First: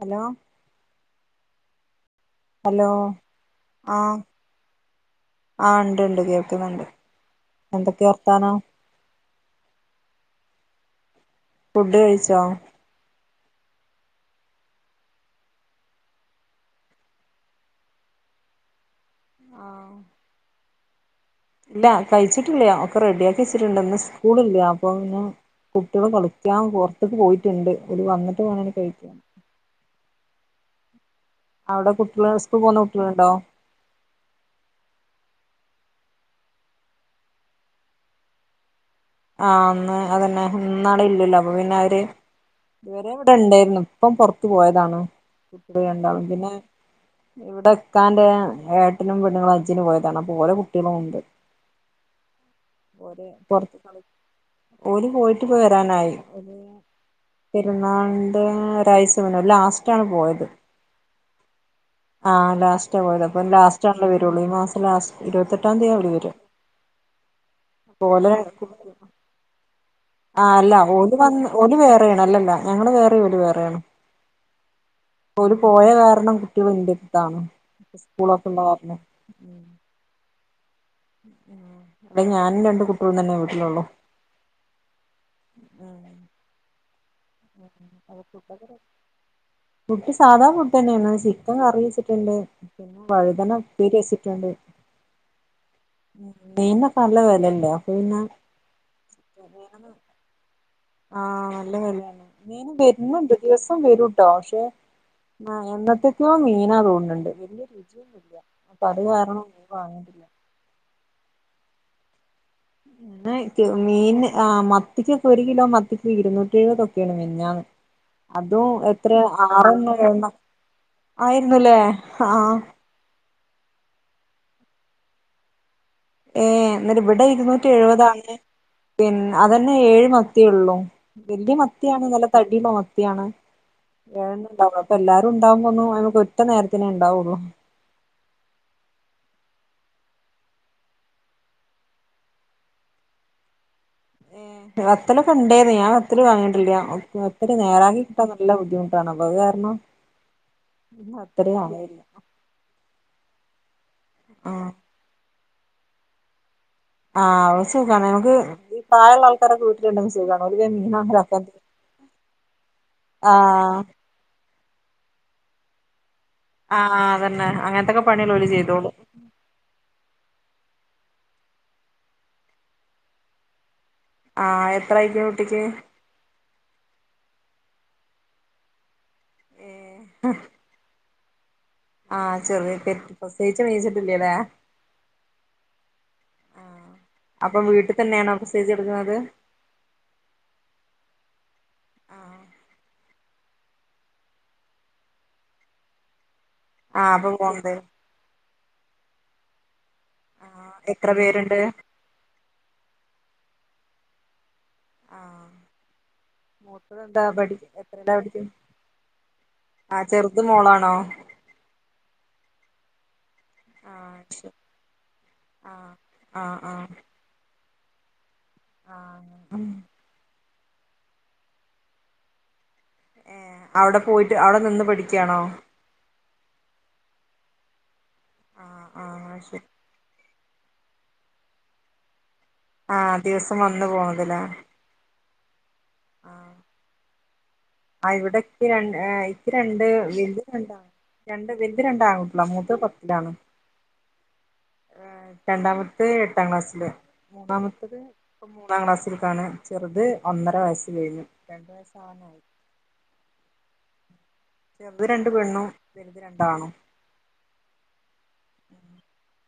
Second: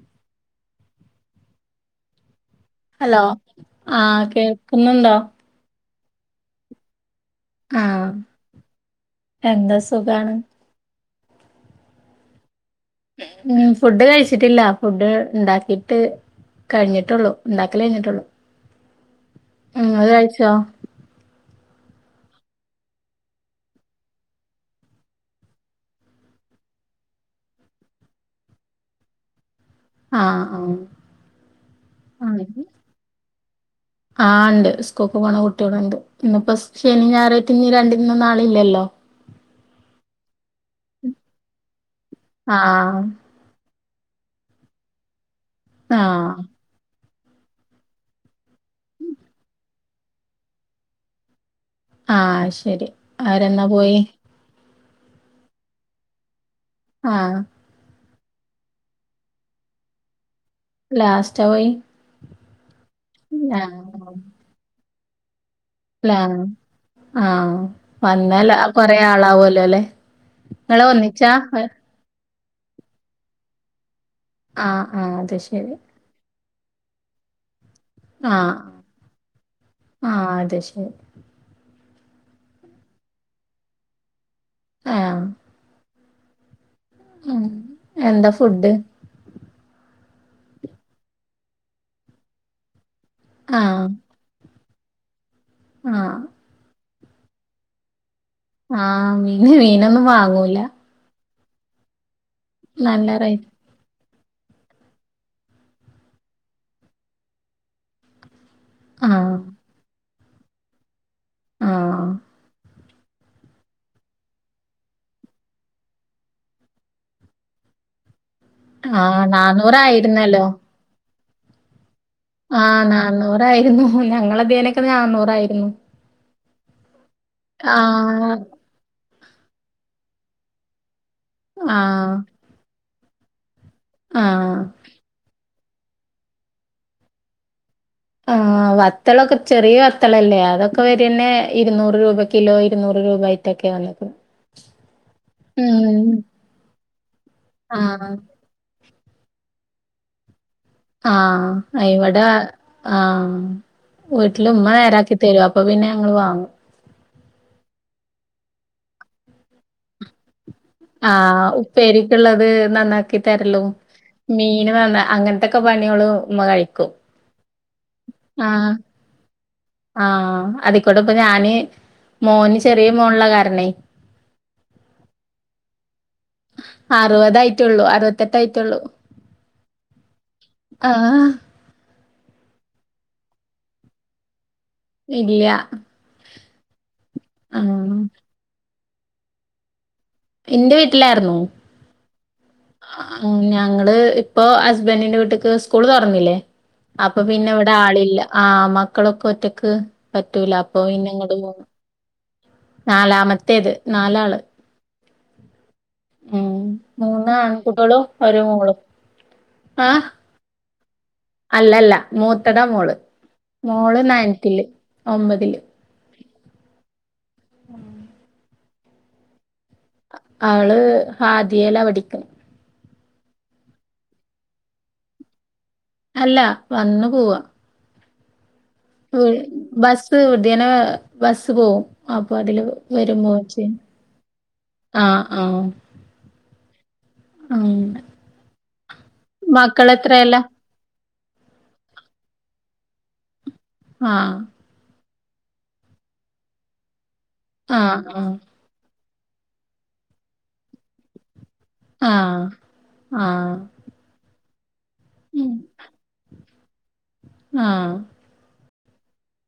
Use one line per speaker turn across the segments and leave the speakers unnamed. Hello
hello ആഹ് കേൾക്കുന്നുണ്ടോ?
ആഹ് ണ്ട് ണ്ട് കേൾക്കുന്നുണ്ട്
ആഹ്
എന്തൊക്കെയാ വർത്താനം
എന്താ സുഖാണ്
ഫുഡ് കഴിച്ചോ?
ഉം ഫുഡ് കഴിച്ചിട്ടില്ല ഫുഡ് ഇണ്ടാക്കീട്ട് കഴിഞ്ഞിട്ടൊള്ളു ഇണ്ടാക്കല് കഴിഞ്ഞിട്ടൊള്ളൂ ഉം ഇങ്ങള് കഴിച്ചോ?
ഇല്ലാ കഴിച്ചിട്ടില്ല ഒക്കെ റെഡി ആക്കി വെച്ചിട്ടുണ്ട്ന്ന് സ്കൂളില്ലാ. അപ്പൊ പിന്നെ കുട്ടികള് കളിക്കാൻ പൊറത്തേക്ക് പോയിറ്റുണ്ട് അവണ്ട് ഓല് വന്നിട്ട് വേണം കഴിക്കാൻ
ആഹ് ആഹ്
അവിടെ കുട്ട്യേള്
ആഹ്
സ്കൂള്ന്ന കുട്ട്യേളുണ്ടോ?
ആഹ് ണ്ട് സ്കൂക്ക് പോണ കുട്ട്യേളുണ്ട് ഇന്നിപ്പോ സ് ശനിം ഞായറായ്റ്റ് രണ്ട് ഇന്നും നാളില്ലല്ലോ
ആഹ് ഇന്ന് അതന്നെ ഇന്നും നാളേം ഇല്ലല്ലോ അപ്പൊ പിന്നെ അവര്
ആഹ്
ഇവരേ ഇവിടെ ഇണ്ടേര്ന്നു ഇപ്പം പൊറത്ത് പോയതാണ് രണ്ടാളും
ആഹ്
പിന്നെ ഇവിടെ ഇക്കാന്റെ ഏട്ടനും പെണ്ണ്ങ്ങളും ഹജ്ജിന് പോയതാണ് അപ്പൊ ഓലെ കുട്ട്യേളൂണ്ട്
ആഹ് ശരി അവരെന്നാ
പുറത്ത്
പോയെ?
കളി ഓല് പോയിറ്റിപ്പൊ വരാനായി
ആഹ്
പെരുന്നാളിന്റേ ഒരാഴ്ച്ച മുന്നെ ഓല് ലാസ്റ്റാണ് പോയത്
ലാസ്റ്റാ പോയി
ആഹ് ലാസ്റ്റാ പോയത് അപ്പൊ
ആഹ്
ലാസ്റ്റാണ്ല്ലോ വരൊള്ളൂ ഈ മാസം ലാസ്റ്റ് ഇര്പത്തെട്ടാംതീയതി
ലാ ആഹ്
ഓലെ
വന്നല്ലോ കൊറേ ആളാവുഅല്ലോലേ
ആഹ് അല്ല ഓല് വന്ന് ഓല് വേറേയാണ് അല്ലല്ല ഞങ്ങള് വേറെ ഓല് വേറേയാണ്
ആഹ് ആഹ് അത്
ഓല്
ശരി
പോയ കാരണം കുട്ട്യേളുണ്ട് എന്താണ്
ആഹ്
സ്കൂളൊക്കെള്ള കാര്നോ
ആഹ് അത് ശരി
ഉം ഇവ്ടെ ഞാനും രണ്ട് കുട്ട്യേളും തന്നെ വീട്ടിലൊള്ളൂ
ആഹ്
ഉം
ഉം
ഏഹ്
എന്താ
ഫുഡ്‌
ഫുഡ്
എങ്ങനെ ഫുഡ്‌ സാധാ ഫുഡ നെണ് ചിക്കൻ കറി വെച്ചിട്ട്ണ്ട് പിന്നെ വഴുതന
ആഹ്
ഉപ്പേരിയെച്ചിട്ട്ണ്ട്
ഉം ആഹ്
മീന്നൊക്കെ നല്ല വെലല്ലെ അപ്പൊ പിന്നെ
ആഹ് മീന് മീനൊന്നും വാങ്ങൂല
ആഹ് നല്ല വെലെണ് മീന്
നല്ല
ബെര്ന്ണ്ട്
റേറ്റ്
ദിവസം നിത്തം വരൂട്ടോ പക്ഷെ എന്നത്തെക്കോ മീനാതോണ് ണ്ട് വല്ല്യേ രുചിയൊന്നുല്യ ഇപ്പത്
ആഹ്
കാരണം മീന് വാങ്ങൂല്യ
ആഹ്
ആഹ് കെ മീൻന് ആഹ് മത്തിക്കൊക്കെ ഒരു കിലോ മത്തിക്ക് ഇരുന്നൂറ്റി എഴ്പതൊക്കേണ് മിഞ്ഞാന്ന് അതും
ആഹ്
എത്രയാ ആറണ്ണോ ഏഴണ്ണോ
നാന്നൂറായിരുന്നല്ലോ
ആയിരുന്നുലെ
ആഹ് നാന്നൂറായിര്ന്നു ഞങ്ങളെ ദീലൊക്കെ നാന്നൂറായ്രുന്നു
ഏഹ് ന്നട്ട് ഇബടെ ഇരുന്നൂറ്റി എഴ് വതായത്
ആഹ്
പിന്നെ അതന്നെ ഏഴ് മത്തിയൊള്ളൂ വല്ല്യേ മത്തിയാണ്
ആഹ്
നല്ല തടിള്ള മത്തിയാണ് വേറൊന്നും
ആഹ്
ണ്ടാവ് ലാ അപ്പൊ എല്ലാരും ഇണ്ടാവുമ്പോന്നും നമ്മക്ക് ഒറ്റ നേരത്തിനെ ഇണ്ടാവൊള്ളു
ആഹ് വത്തളൊക്കെ ചെറിയ വത്തളല്ലേ അതൊക്കെ വരെന്നേ ഇരുന്നൂറ് രൂപ കിലോ ഇരുന്നൂറ് രൂപ ആയിട്ടൊക്കെ വന്ന്ക്ക്ണ്
ഏഹ്‌ വത്തലൊക്കെ ഉണ്ടേന്ന് ഞാവത്തല് വാങ്ങിയിട്ടില്ല വത്ത് വത്തല്
ആഹ്
നേരാക്കിട്ടാൻ നല്ല ബുദ്ധിമുട്ടാണ് അപ്പോ അത് കാരണം വത്തല്
ആഹ്‌
വാങ്ങലില്ല
ഇവടെ ആഹ്‌ വീട്ടില്
ആഹ്
ഉമ്മ നേരാക്കിട്ക്കും തെരും അപ്പൊ പിന്നെ ഞങ്ങള് വാങ്ങും
ആഹ് അഹ്സുഖാണ് നമുക്ക് ഈ പ്രായള്ള ആൾക്കാരൊക്കെ വീട്ടില്ണ്ടാവുമ്പോ സുഖാണ് സുഖാണ് ഓല്ക്ക് പിന്നെ
ആഹ് ഉപ്പേരിക്ക്‌ള്ളത് നന്നാക്കി തര്ലും
ആഹ്
മീൻ വന്ന അങ്ങനത്തൊക്കെ പണ്യളും
ആഹ് അതന്നെ അങ്ങന് ത്തൊക്കെ പണിയാള് ഓല് ചെയ്തോളും
ആഹ്‌ അതികൂടപ്പ ഞാന് മോന് ചെറിയ മോന്ള്ള കാരണേയ്
ആഹ്‌ എത്രയിപ്പ കുട്ടിക്ക്
അറുവതായിട്ടുള്ളൂ അറുപത്തെട്ടായ്റ്റൊള്ളൂ
ഏഹ്
ആഹ്‌
ആഹ് ചെറിയ പെറ്റ് പ്രസവിച്ച് നീച്ച്ട്ട്ല്ല്യലേ
ഇല്ല്യ
ആഹ്‌ അപ്പൊ വീട്ട് തന്നെണോ പ്രസവിച്ചെട്ക്ക്ണത്
ഇന്റെ വീട്ടിലാറ്ന്നു
ആഹ്
ആഹ് ഞങ്ങള് ഇപ്പൊ ഹസ്ബന്റിന്റെ വീട്ട്ക്ക് സ്കൂള് തൊർന്നില്ലേ
ആഹ്
അപ്പൊ പിന്നെ ഇവ്ടെ
പോണ്ടേ
ആളില്ല ആഹ്‌ മക്കളൊക്കൊറ്റക്ക് പറ്റൂല
ആഹ്
അപ്പൊപിന്ന
എത്ര
ഇങ്ങട്ട്
പേരുണ്ട്
പോന്നു നാലാമത്തേത് നാലാള് ഉം
മൂത്ത തെന്താ
മൂന്ന്
പഠിക്
ആൺകുട്ടികളും
എത്രലാ
ഒരു
പഠിക്ക്ണ്
മോളും ആഹ്
ആഹ്‌ ചെർത് മോളാണോ
അല്ലല്ല മൂത്തതാ മോള് മോള്
ആഹ്
നയൺത്തില് ഒമ്പതില്
ആഹ്‌ ആഹ്‌ ആഹ്‌ ആം
അവള് ഹാദിയലാപടിക്ക്‌ണ്
ഏഹ് അവിടെ പോയിട്ട് അവിടെ നിന്ന് പഠിക്കണോ
അല്ല വന്നു പോവാ
ആഹ്‌ അ
ബസ്സ് ഇദ്യനെ ബസ്സ്‌ പോവും അപ്പതില്
ആഹ്‌ ദിവസം വന്ന് പോവുലേ
ആഹ്‌ ആഹ്‌
ആഹ്‌
അമം‌
അഹ് ഇവിടെക്ക്യരൺ ഇക്ക്രണ്ട്
മക്കളെത്രേലാ
വൽത് രണ്ടാണ് രണ്ട് വൽത് രണ്ടാകുട്ട്യാളാ മൂത്തത് പത്തിലാണ്
ആഹ്‌
രണ്ടാമത്തത് എട്ടാം ക്ലാസ്സില് മൂന്നാമത്തത്
ആഹ് ആഹ്
ഇപ്പം [inaudible] ഒന്നാം ക്ലാസ്സിൽ കാണ് ചെറുത് ഒന്നര വയസ്സ് കഴിഞ്ഞു രണ്ട് വയസ്സാവാനായി
ആഹ്‌ ആഹ്‌
ചെർത് രണ്ട് പെണ്ണും വെൽത് രണ്ടാണും
ആഹ്‌
[inaudible]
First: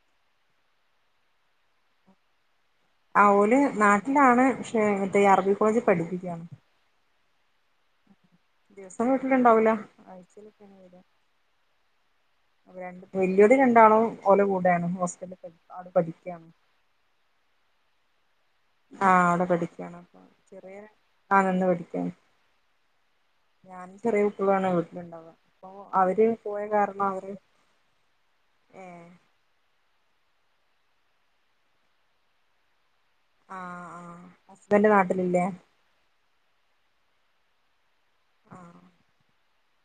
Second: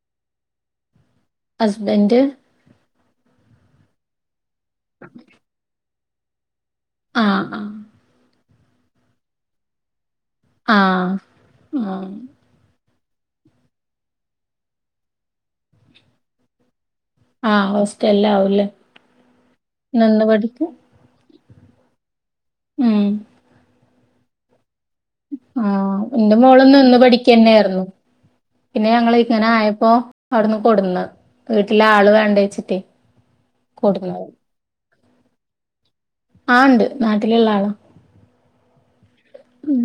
ഹസ്ബന്റ്
ആഹ് ഓല് നാട്ടിലാണ് പക്ഷേ ഇവട്ത്തെ അറബി കോളേജി പഠിപ്പിക്കാണ്
ആഹ്‌ ആഹ്‌
ദിവസം വീട്ടില് ഉണ്ടാവുല
ആഹ് ആഹ്
രണ്ട് വല്ല്യത് രണ്ടാളും ഓല കൂടെയാണ് ഹോസ്റ്റലിൽ നിന്ന് പഠിക്കാണ്
ആഹ്‌ ഹോസ്റ്റലിലാവൂല്ലേ
ആ
നിന്ന് പഠിക്ക
ആഹ് നിന്ന് പഠിക്കാണ്
ഉം
ഞാനും ചെറിയ കുട്ട്യളാണ് വീട്ടില ഇണ്ടാവുക അപ്പൊ
ആഹ്
അവര്
എന്റെ
പോയ
മോളും നിന്ന്
കാരണം അവര്
പഠിക്കന്നെയായിരുന്നു
ഏ
പിന്നെ ഞങ്ങള് ഇങ്ങനെ ആയപ്പോ അവിടുന്ന് കൊടന്ന് വീട്ടില ആള് വേണ്ട വെച്ചിട്ടേ കൊട്ന്ന
ഇവന്റെ നാട്ടിലില്ലേ
ആഹ് ഇണ്ട് നാട്ടിലുള്ള ആളാ ഉം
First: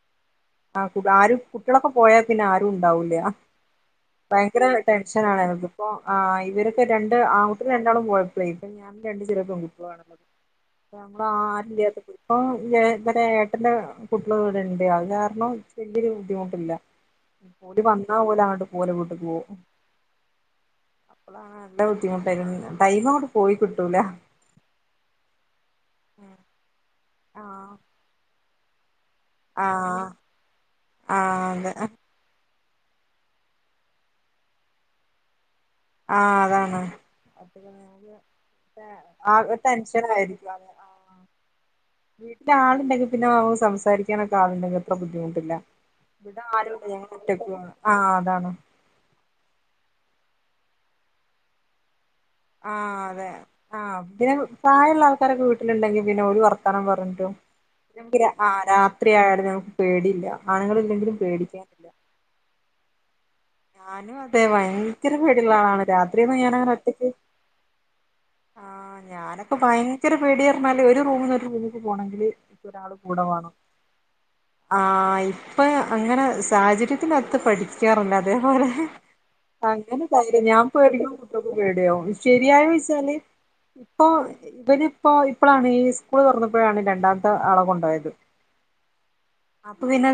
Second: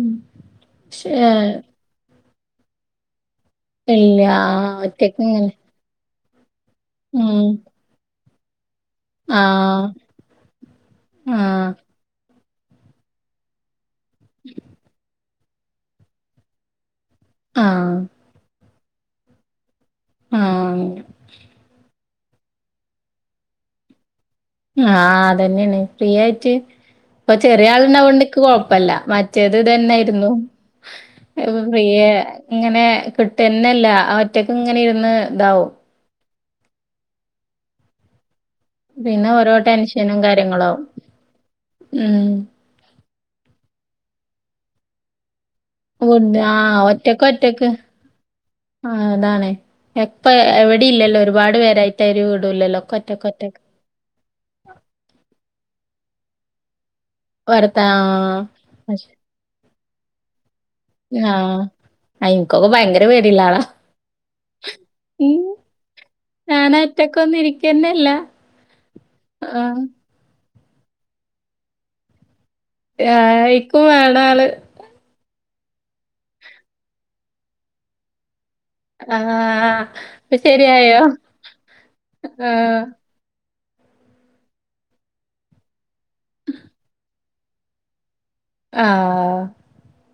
ആഹ്
പക്ഷേ
ആരും കുട്ടികളൊക്കെ പോയാൽ പിന്നെ ആരും ഉണ്ടാവൂല
ഇല്ല
ഭയങ്കര
ഒറ്റക്ക്
ടെൻഷൻ
ഇങ്ങനെ
ആണ്ത് ഇപ്പ ഇവരൊക്കെ രണ്ട്
ഉം
ആൺക്കുട്ടിക്കരണ്ടാളും പോയപ്പളേ ഇപ്പൊ ഞാൻ രണ്ട് ചെറിയെ
ആഹ്
പെൺക്കുട്ടളാണ അപ്പോ
ആഹ്
[unintelligible] ഇപ്പൊ ഏട്ടന്റെ കുട്ടികള ഇവിടെണ്ട് അത് കാരണം വല്യൊരു ബുദ്ധിമുട്ടില്ല ഓല്
ആഹ്
വന്നാ ഓല്‌ അങ്ങോട്ട് പോലെ വിട്ട് പോവും
ആഹ്
അപ്പോളാണ് നല്ല ബുദ്ധിമുട്ടായിരുന്നു ടൈം അങ്ങട്ട് പോയി കിട്ടൂലാ
ആഹ് അതന്നെയാണ് ഫ്രീ ആയിട്ട് ഇപ്പൊ ചെറിയ
ആഹ്
ആളന്നൊണ്ട്ക്ക് കൊഴപ്പല്ല മ മറ്റേത്
ആഹ്
തന്നൊയിരുന്നു
ആഹ് അതെ
പ്രിയ ഇങ്ങനെ കിട്ട്ന്നല്ല ഒറ്റക്ക ഇങ്ങനെ ഇരുന്ന് ഇതാവും
ആഹ് അതാണ്
പിന്നെ
ആ
ഓരോ ടെൻഷനും
ടെൻഷനയിരിക്കും
കാര്യങ്ങളാവും ഉം
വീട്ടില് ആളുണ്ടെങ്കി പിന്നെ നമ സംസാരിക്കാനൊക്കെ ആളണ്ടെങ്കി അത്ര ബുദ്ധിമുട്ടില്ല
ഫുഡ്
ഇവിടെ ആരും
ആഹ്
ഇല്ല ഞാൻ
ഒറ്റക്ക്
ഒറ്റക്കും
ഒറ്റക്ക്
ആണ് ആഹ് അതാണ്
ആഹ് അതാണ് എപ്പ എവിടെ ഇല്ലല്ലോ ഒരുപാട് പേരായിട്ട് ഒരു വീടുല്ലല്ലോ ഒക്കെ
ആഹ്
ഒറ്റക്ക്
അതെ
ഒറ്റക്ക്
ആഹ് പിന്നെ പ്രായമുള്ള ആൾക്കാരൊക്കെ വീട്ടിലുണ്ടെങ്കി പിന്നെ ഓര് വർത്താനം പറഞ്ഞിട്ടും
വർത്താ
നമ്മക്ക് ര ആഹ് രാത്രി
പക്ഷെ
ആയാലും നമുക്ക് പേടിയില്ല ആണുങ്ങൾ
ആഹ് എനിക്കൊക്കെ ഭയങ്കര പേടി ഉള്ള ആളാ
ഞാനും അതെ ഭയങ്കര പേടിയള്ള ആളാണ് രാത്രി ഒന്നും ഞാനങ്ങനെ ഒ
ഒറ്റക്ക് ഒന്നും ഇരിക്കനില്ല
ആഹ് ഞാനൊക്കെ ഭയങ്കര പേടിയ പറഞ്ഞാല് ഒരു റൂമിന്ന് ഒരു റൂമിക്ക് പോണങ്കില്
ഏഹ് എക്കും വേണല്
ആഹ് ഇപ്പം അങ്ങനെ സാഹചര്യത്തിനത്ത് പഠിക്കാറുണ്ട് അതേപോലെ
ആഹ്
അങ്ങനെ
ഇപ്പൊ
തയര് ഞാൻ
ശരിയായോ
പേടിക്കുമ്പോൾ കുട്ടക്കെ പേടിയാകും
ആഹ്
ശെരിയായചോച്ചാല് ഇപ്പോ ഇവനിപ്പോ ഇപ്പോഴാണ് ഈ സ്കൂൾ തുറന്നപ്പോഴാണ് രണ്ടാമത്തെ ആളെ കൊണ്ടയത്
ആഹ്
അപ്പൊ പിന്നെ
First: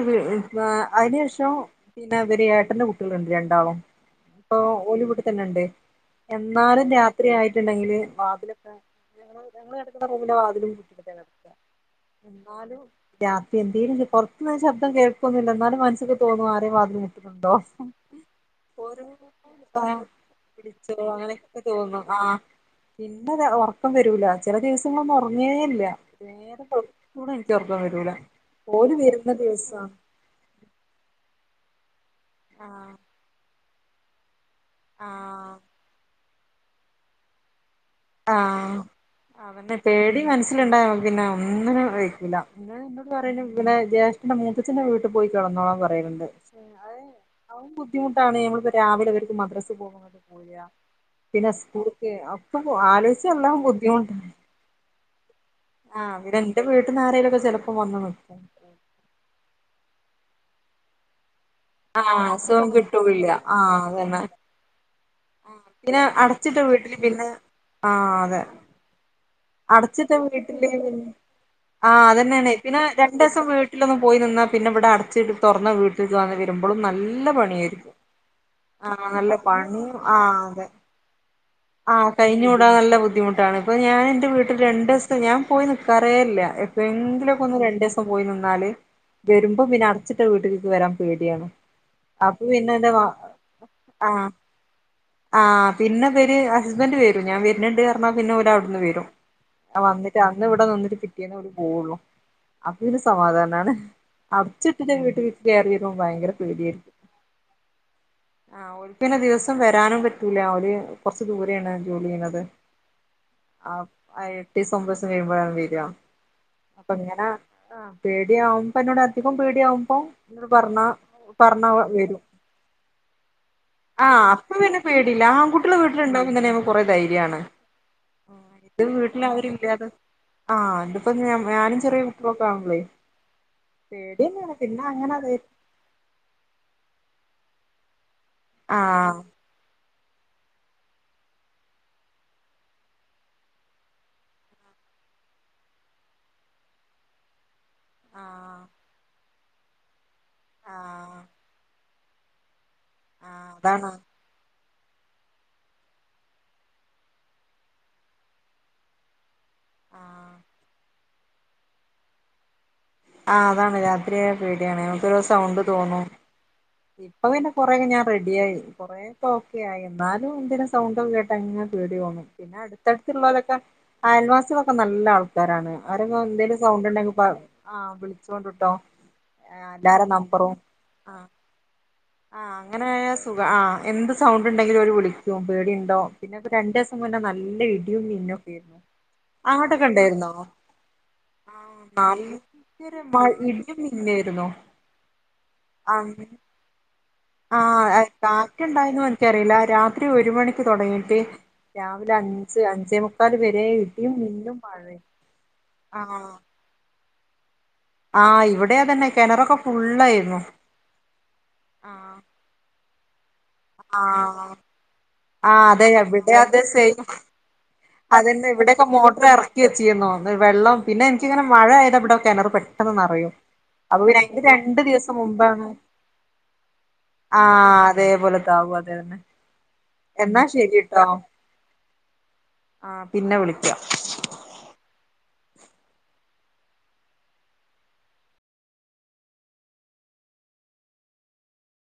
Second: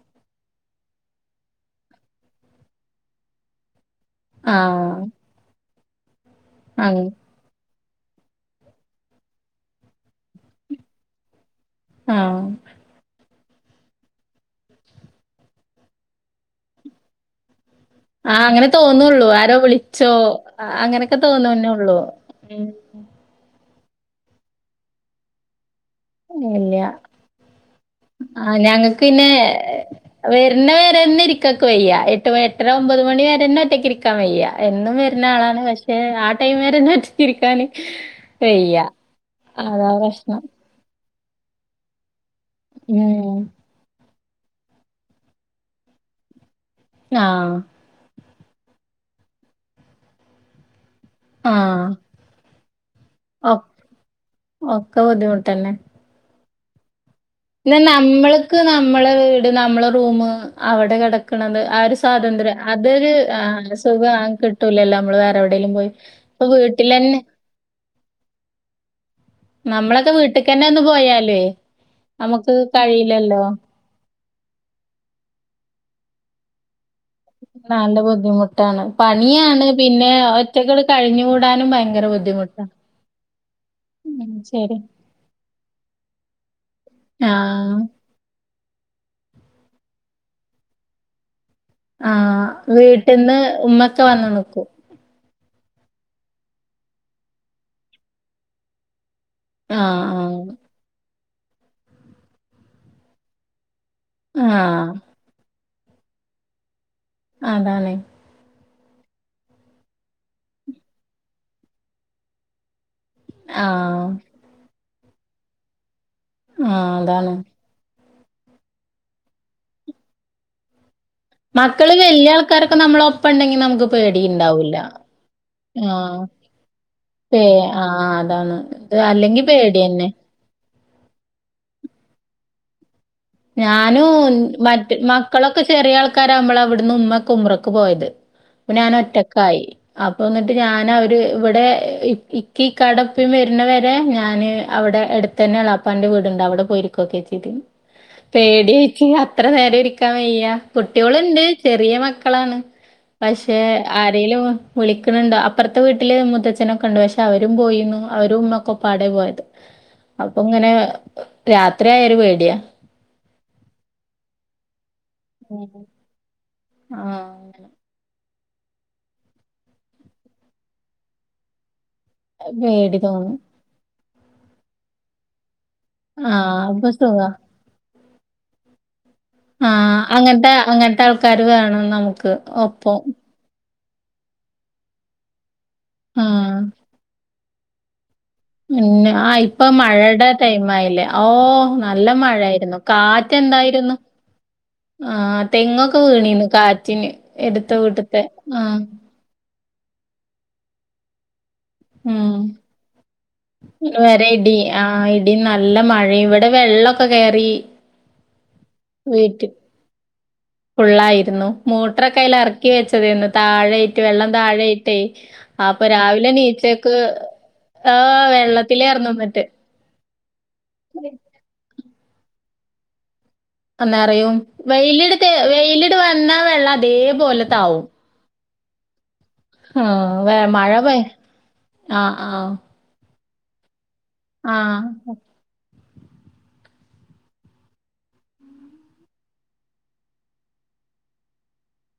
അതിനു ശേഷം പിന്നെ ഇവര് ഏട്ടന്റെ കുട്ടികളുണ്ട് രണ്ടാളും ഇപ്പൊ
ആഹ്
ഓലിവിടെ തന്നെ ഉണ്ട് എന്നാലും
അങ്
രാത്രി ആയി ണ്ടെങ്കിൽ വാതിലക്ക ഞങ്ങള്ക്കുന്ന റൂമിലെ വാതില് കട്ട
ആഹ്
എന്നാലും രാത്രി എന്തേലും പൊറത്തുന്ന ശബ്ദം കേൾക്കൊന്നില്ല എന്നാലും മനസ്സക്ക് തോന്നും ആരേ വാതില് മുട്ടുന്നുണ്ടോ
ആഹ് അങ്ങനെ
ഓരോ
തോന്നുള്ളു ആരോ
ആഹ്
വിളിച്ചോ
വിളിച്ചോ
അങ്ങനൊക്കെ
അങ്ങനെയൊക്കെ
തോന്നുന്നേള്ളൂ
തോന്നും ആഹ്
ഉം
പിന്നെ ഉറക്കം വരൂല ചില ദിവസങ്ങളൊന്നും ഉറങ്ങേ ഇല്ല നേരെ
ഇല്ല
കുറച്ച കൂടെ എനക്ക് ഉറക്കം വരൂല
ആഹ്
ഓല്
ഞങ്ങക്ക് പിന്നെ
വരുന്ന ദിവസവാ
വരുന്ന വര ഇരിക്കൊക്ക് വയ്യാ എട്ട് മ എട്ടര
ആഹ്
ഒമ്പത് മണി വരെന്നെ ഒറ്റയ്ക്ക് ഇരിക്കാൻ വയ്യാ എന്നും വരുന്ന
ആഹ്
ആളാണ് പക്ഷെ ആ ടൈവരെട്ടിച്ചിരിക്കാന് വയ്യ
ആഹ് അവനെ
അതാ
പേടി
പ്രശ്നം
മനസ്സിലുണ്ടായ പിന്നെ ഒന്നിനും വഴക്കില്ല അന്നേരം എന്നോട്
ഉം
പറയ പിന്നെ ജേഷ്ഠന്റെ മൂത്തച്ഛന്റെ വീട്ടി പോയി കിടന്നോളാൻ പറയലുണ്ട്
ആഹ്
ബുദ്ധിമുട്ടാണേ നമ്മളിപ്പോ രാവിലെ അവർക്ക് മദ്രസെ പോക പോര പിന്നെ
ആഹ്
സ്കൂളുക്കെ ഒക്കെ ആലോജിച്ച
ഒ
എല്ലാം ബുദ്ധിമുട്
ഒക്കെ ബുദ്ധിമുട്ടന്നെ
ആഹ് പിന്നെ എന്റെ വീട്ടന്നാരേലുക്കെ
പിന്ന നമ്മൾക്ക് നമ്മളെ വീട് നമ്മളെ റൂം അവിടെ കിടക്കണത് ആഹ് ഒരു സ്വാതന്ത്ര്യം
അസുഖം
അതൊരു
കിട്ടൂല്ല
ആഹ്
അതന്നെ
സുഖം കിട്ടൂലല്ലോ നമ്മള് വേ എവിടെേലും പോയി
പിന്നെ
അപ്പൊ
അടച്ചിട്ട വീട്ടില്
വീട്ടിലന്നെ
പിന്നെ ആഹ് അതെ അടച്ചിട്ട
നമ്മളൊക്കെ വീട്ടിക്കന്നെ
വീട്ടില്
ഒന്ന് പോയാലേ
ആഹ് അതനെയാണ്
നമുക്ക്
പിന്നെ
കഴിയില്ലല്ലോ.
രണ്ടസം വീട് ട്ടിലൊന്ന് പോയി നിന്ന പിന്നെ ഇവി അടച്ച്ട് തുറന്ന വീട്ടിൽ അ വരുമ്പോളും നല്ല പണിയായിരിക്കും
നല്ല ബുദ്ധിമുട്ടാണ്.
ആഹ് നല്ല പണിയും ആഹ് അതെ
കഴിഞ്ഞൂ
ആഹ് കഴിഞ്ഞ് കൂടാൻ നല്ല ബുദ്ധിമുട്ടാണ് ഇപ്പൊ ഞാൻ എന്റെ
ഉം
വീട്ടില്
ശരി.
രണ്ടു ദിവസം ഞാൻ പോയി നിക്കാറേല്ല എങ്കിലൊക്ക ഒന്ന്
ആഹ്
രണ്ട് ദസ പോയി നിന്നാല് വരുമ്പം പിന്നെ അടച്ചിട്ട് വീട്ടിലേക്ക് വരാൻ പേടിയാണ് അപ്പൊ
ആഹ്
പിന്നെ എന്റെ വാ
വീട്ട്ന്ന് ഉമ്മക്കെ വന്ന്
ആഹ്
നിക്കു.
ആഹ് പിന്നെവര് ഹസ്ബൻഡ് വരും ഞാൻ വര്നുണ്ട് പറഞ്ഞാ പിന്നെ ഓര് അവ്ട്ന്ന് വരും. അ വന്നിട്ട്
ആഹ്
അന്ന് ഇവിടെ നിന്നിട്ട് പിറ്റേന്ന് ഓല് പോവുള്ളു അപ്പൊ ഇത് സമാധാനാണ്.
ആഹ്
അടച്ചിട്ടിട്ട
ആഹ്
വീട്ടിലേക് വീട്ട് കയറി വരുമ്പം ഭയങ്കര പേടിയായിരിക്കും.
അതാണെയ്.
ആഹ് ഓൽക്ക് പിന്നെ ദിവസം വരാനും പറ്റൂല ഓല് കൊറച്ചു ദൂരെയാണ് ജോലി ചെയ്യുന്നത്. ആ
ആഹ്
അയ് എട്ടിസം ഒമ്പസം കഴിയുമ്പഴാണ് വര്വാ
ആഹ്
അപ്പെങ്ങന.
അതാണ്.
ആഹ് പേടിയാവുമ്പ എന്നോട് അധികം പേടിയാവുമ്പൊ [unintelligible] പറഞ്ഞാ. പറഞ്ഞ വ
മക്കള്
വരും
വല്യ ആൾക്കാരൊക്കെ നമ്മളൊപ്പം ഉണ്ടെങ്കി നമുക്ക്
ആഹ് അപ്പ
പേടിയുണ്ടാവൂല്ല.
പിന്നെ പേടില്ല ആങ്കു ക്കള്
ആ
വീട്ടിലുണ്ടാവുമ്പ തന്നെ നമുക്ക് കൊറെ ധൈര്യാണ്
പേ ആ അതാണ്.
ഇത് വീട്ട്ല്
അല്ലെങ്കി
ആരുല്ലാതെ.
പേടിയന്നെ.
ആഹ് ഇതിപ്പന്ന്ഞ ഞാനും ചെറിയ കുട്ടികളൊക്കെ ആവുമ്പളേ.
ഞാനൂ
പേടിയന്നെയാണ് പിന്നെ
മറ്റ്
അങ്ങനെ അത്
മക്കളൊക്കെ ചെറിയ ആൾക്കാരാുമ്പള ഇവട്ന്ന് ഉമ്മക്കെ ഉംറക്ക് പോയത്. അപ്പ
ആ
ഞാനൊറ്റക്കായി. അപ്പൊ എന്നിട്ട് ഞാൻ അവര് ഇവിടെ ഇക്കിം ഇക്കാടെപ്പിം വരുന്നവരെ ഞാന് അവിടെ എടു ത്തന്നെ എളാപ്പാന്റെ വീടുണ്ട് അവിടെ പോയിരിക്കോക്കെ ചെയ്തിന്.
ആ
പേടി ഇൻച്ച് അത്ര നേരം ഇരിക്കാൻ വയ്യാ
ആ
കുട്ടികളുണ്ട് ചെറിയ മക്കളാണ്.
ആ
പക്ഷെ
അതാണ്
ആ രേലു വിളിക്ക്ണണ്ട് അപ്പുറത്തെ വീട്ടില് മുത്തച്ഛനൊക്കണ്ട് പക്ഷെ അവരും പോയിന്നു അവരും ഉമ്മക്കെപ്പാടെ പോയത്.
ആ
അപ്പൊങ്ങനെ രാത്രി ആയ ഒരു പേടിയാ.
ആഹ് അതാണ് രാത്രിയായ പേടിയാണ് നമ്ക്കൊരു സൗണ്ട്
ഉം
തോന്നും ഇപ്പ പിന്നെ
ആഹ്
കുറെ ഞാൻ റെ ഡ്യായി കൊറേക്കെ ഓക്കെയായി എന്നാലും ഇന്തിനെ സൗണ്ടൊക്ക കേട്ടാങ്ങനെ പേടി തോന്നും. പിന്നെ
പേടി തോന്നും
അടുത്തടുത്തുള്ളവലൊക്കെ അയൽവാസികളൊക്കെ നല്ലാൾ കാരാണ് ആരെങ്ങു
ആഹ്
എന്തേലും
അപ്പൊ
സൗണ്ട്ണ്ടെങ്കിൽ പ
സുഖാ
ആ വിളിച്ചോണ്ട്ട്ടോ.
ആഹ് അങ്ങനത്തെ അങ്ങനത്തെ ആൾക്കാര് വേണം നമു
ആഹ് അങ്ങനെയ സുഖം ആഹ് എന്ത് സൗണ്ട്ണ്ടെങ്കിലും ഒരു വിളി ക്കും പേടിണ്ടോ പിന്നെപ്പൊ
ആഹ്
രണ്ട് ദിവസം മുന്നെ നല്ല ഇടിയും മിന്നും.
പിന്നെ ആഹ് ഇപ്പം മഴടെ ടൈം ആയിലേ ഓ
ആഹ്
നല്ല മഴായിരുന്നു.
ഭയങ്കര മ ഇടിയും മിന്നായിരുന്നു.
ആഹ് തെങ്ങൊക്കെ
ആഹ്
വീണീന്ന് കാറ്റിന് എടുത്ത വീട്ടത്തെ ആഹ്.
ക്ക്യറിയില രാത്രി ഒരു മണിക്ക് തുടങ്ങിട്ട്. രാവിലെ
ഉം
അഞ്ച് അഞ്ചേ മുക്കാല് വരെ ഇടിയും
വരെ
മിന്നും
ഇടി
മഴെം
ആഹ് ഇടി നല്ല മഴയും
ആഹ്.
ഇവിടെ വെള്ളൊക്കെ കയറി.
ആഹ് ഇവിടെ അതന്നെ കിണറൊക്കെ ഫുള്ളായിരുന്നു.
ഫുള്ളായിരുന്നു മോട്ടറെക്കെ
ആഹ്
അയ്ല് ഇറക്കി വെച്ചതെന്നു. താഴെയിട്ട് വെള്ളം
ആഹ്
താഴെയിട്ടേ അപ്പൊ
അതെ
രാവിലെ
ഇവിടെ അതെ
എനീച്ചക്ക്.
സെയിം
ആഹ് വെള്ളത്തിലെർന്നു എന്നിട്ട്.
ചെയ്യുന്നോ വെ വെള്ളം പിന്നെ എനിക്കിങ്ങനെ മഴയാല ഇവിടെ കിണർ പെട്ടെന്ന് നറയും. അപ്പൊ പിന്നെ
നെറയും.
അതിൻ്റെ രണ്ടു ദിവസം
വെയിലെടുത്ത്
മുമ്പാണ്
വെയിലിട് വന്നാ വെള്ളം
ആഹ്
അതേപോലത്താവും.
അതേപോലെ. [unintelligible] അതെ തന്നെ
ആഹ് വേ
എന്നാ
മഴ പെ
ശരിട്ടോ
ആഹ് ആഹ്.
ആഹ് പിന്നെ വിളിക്ക്യ.
ആഹ്.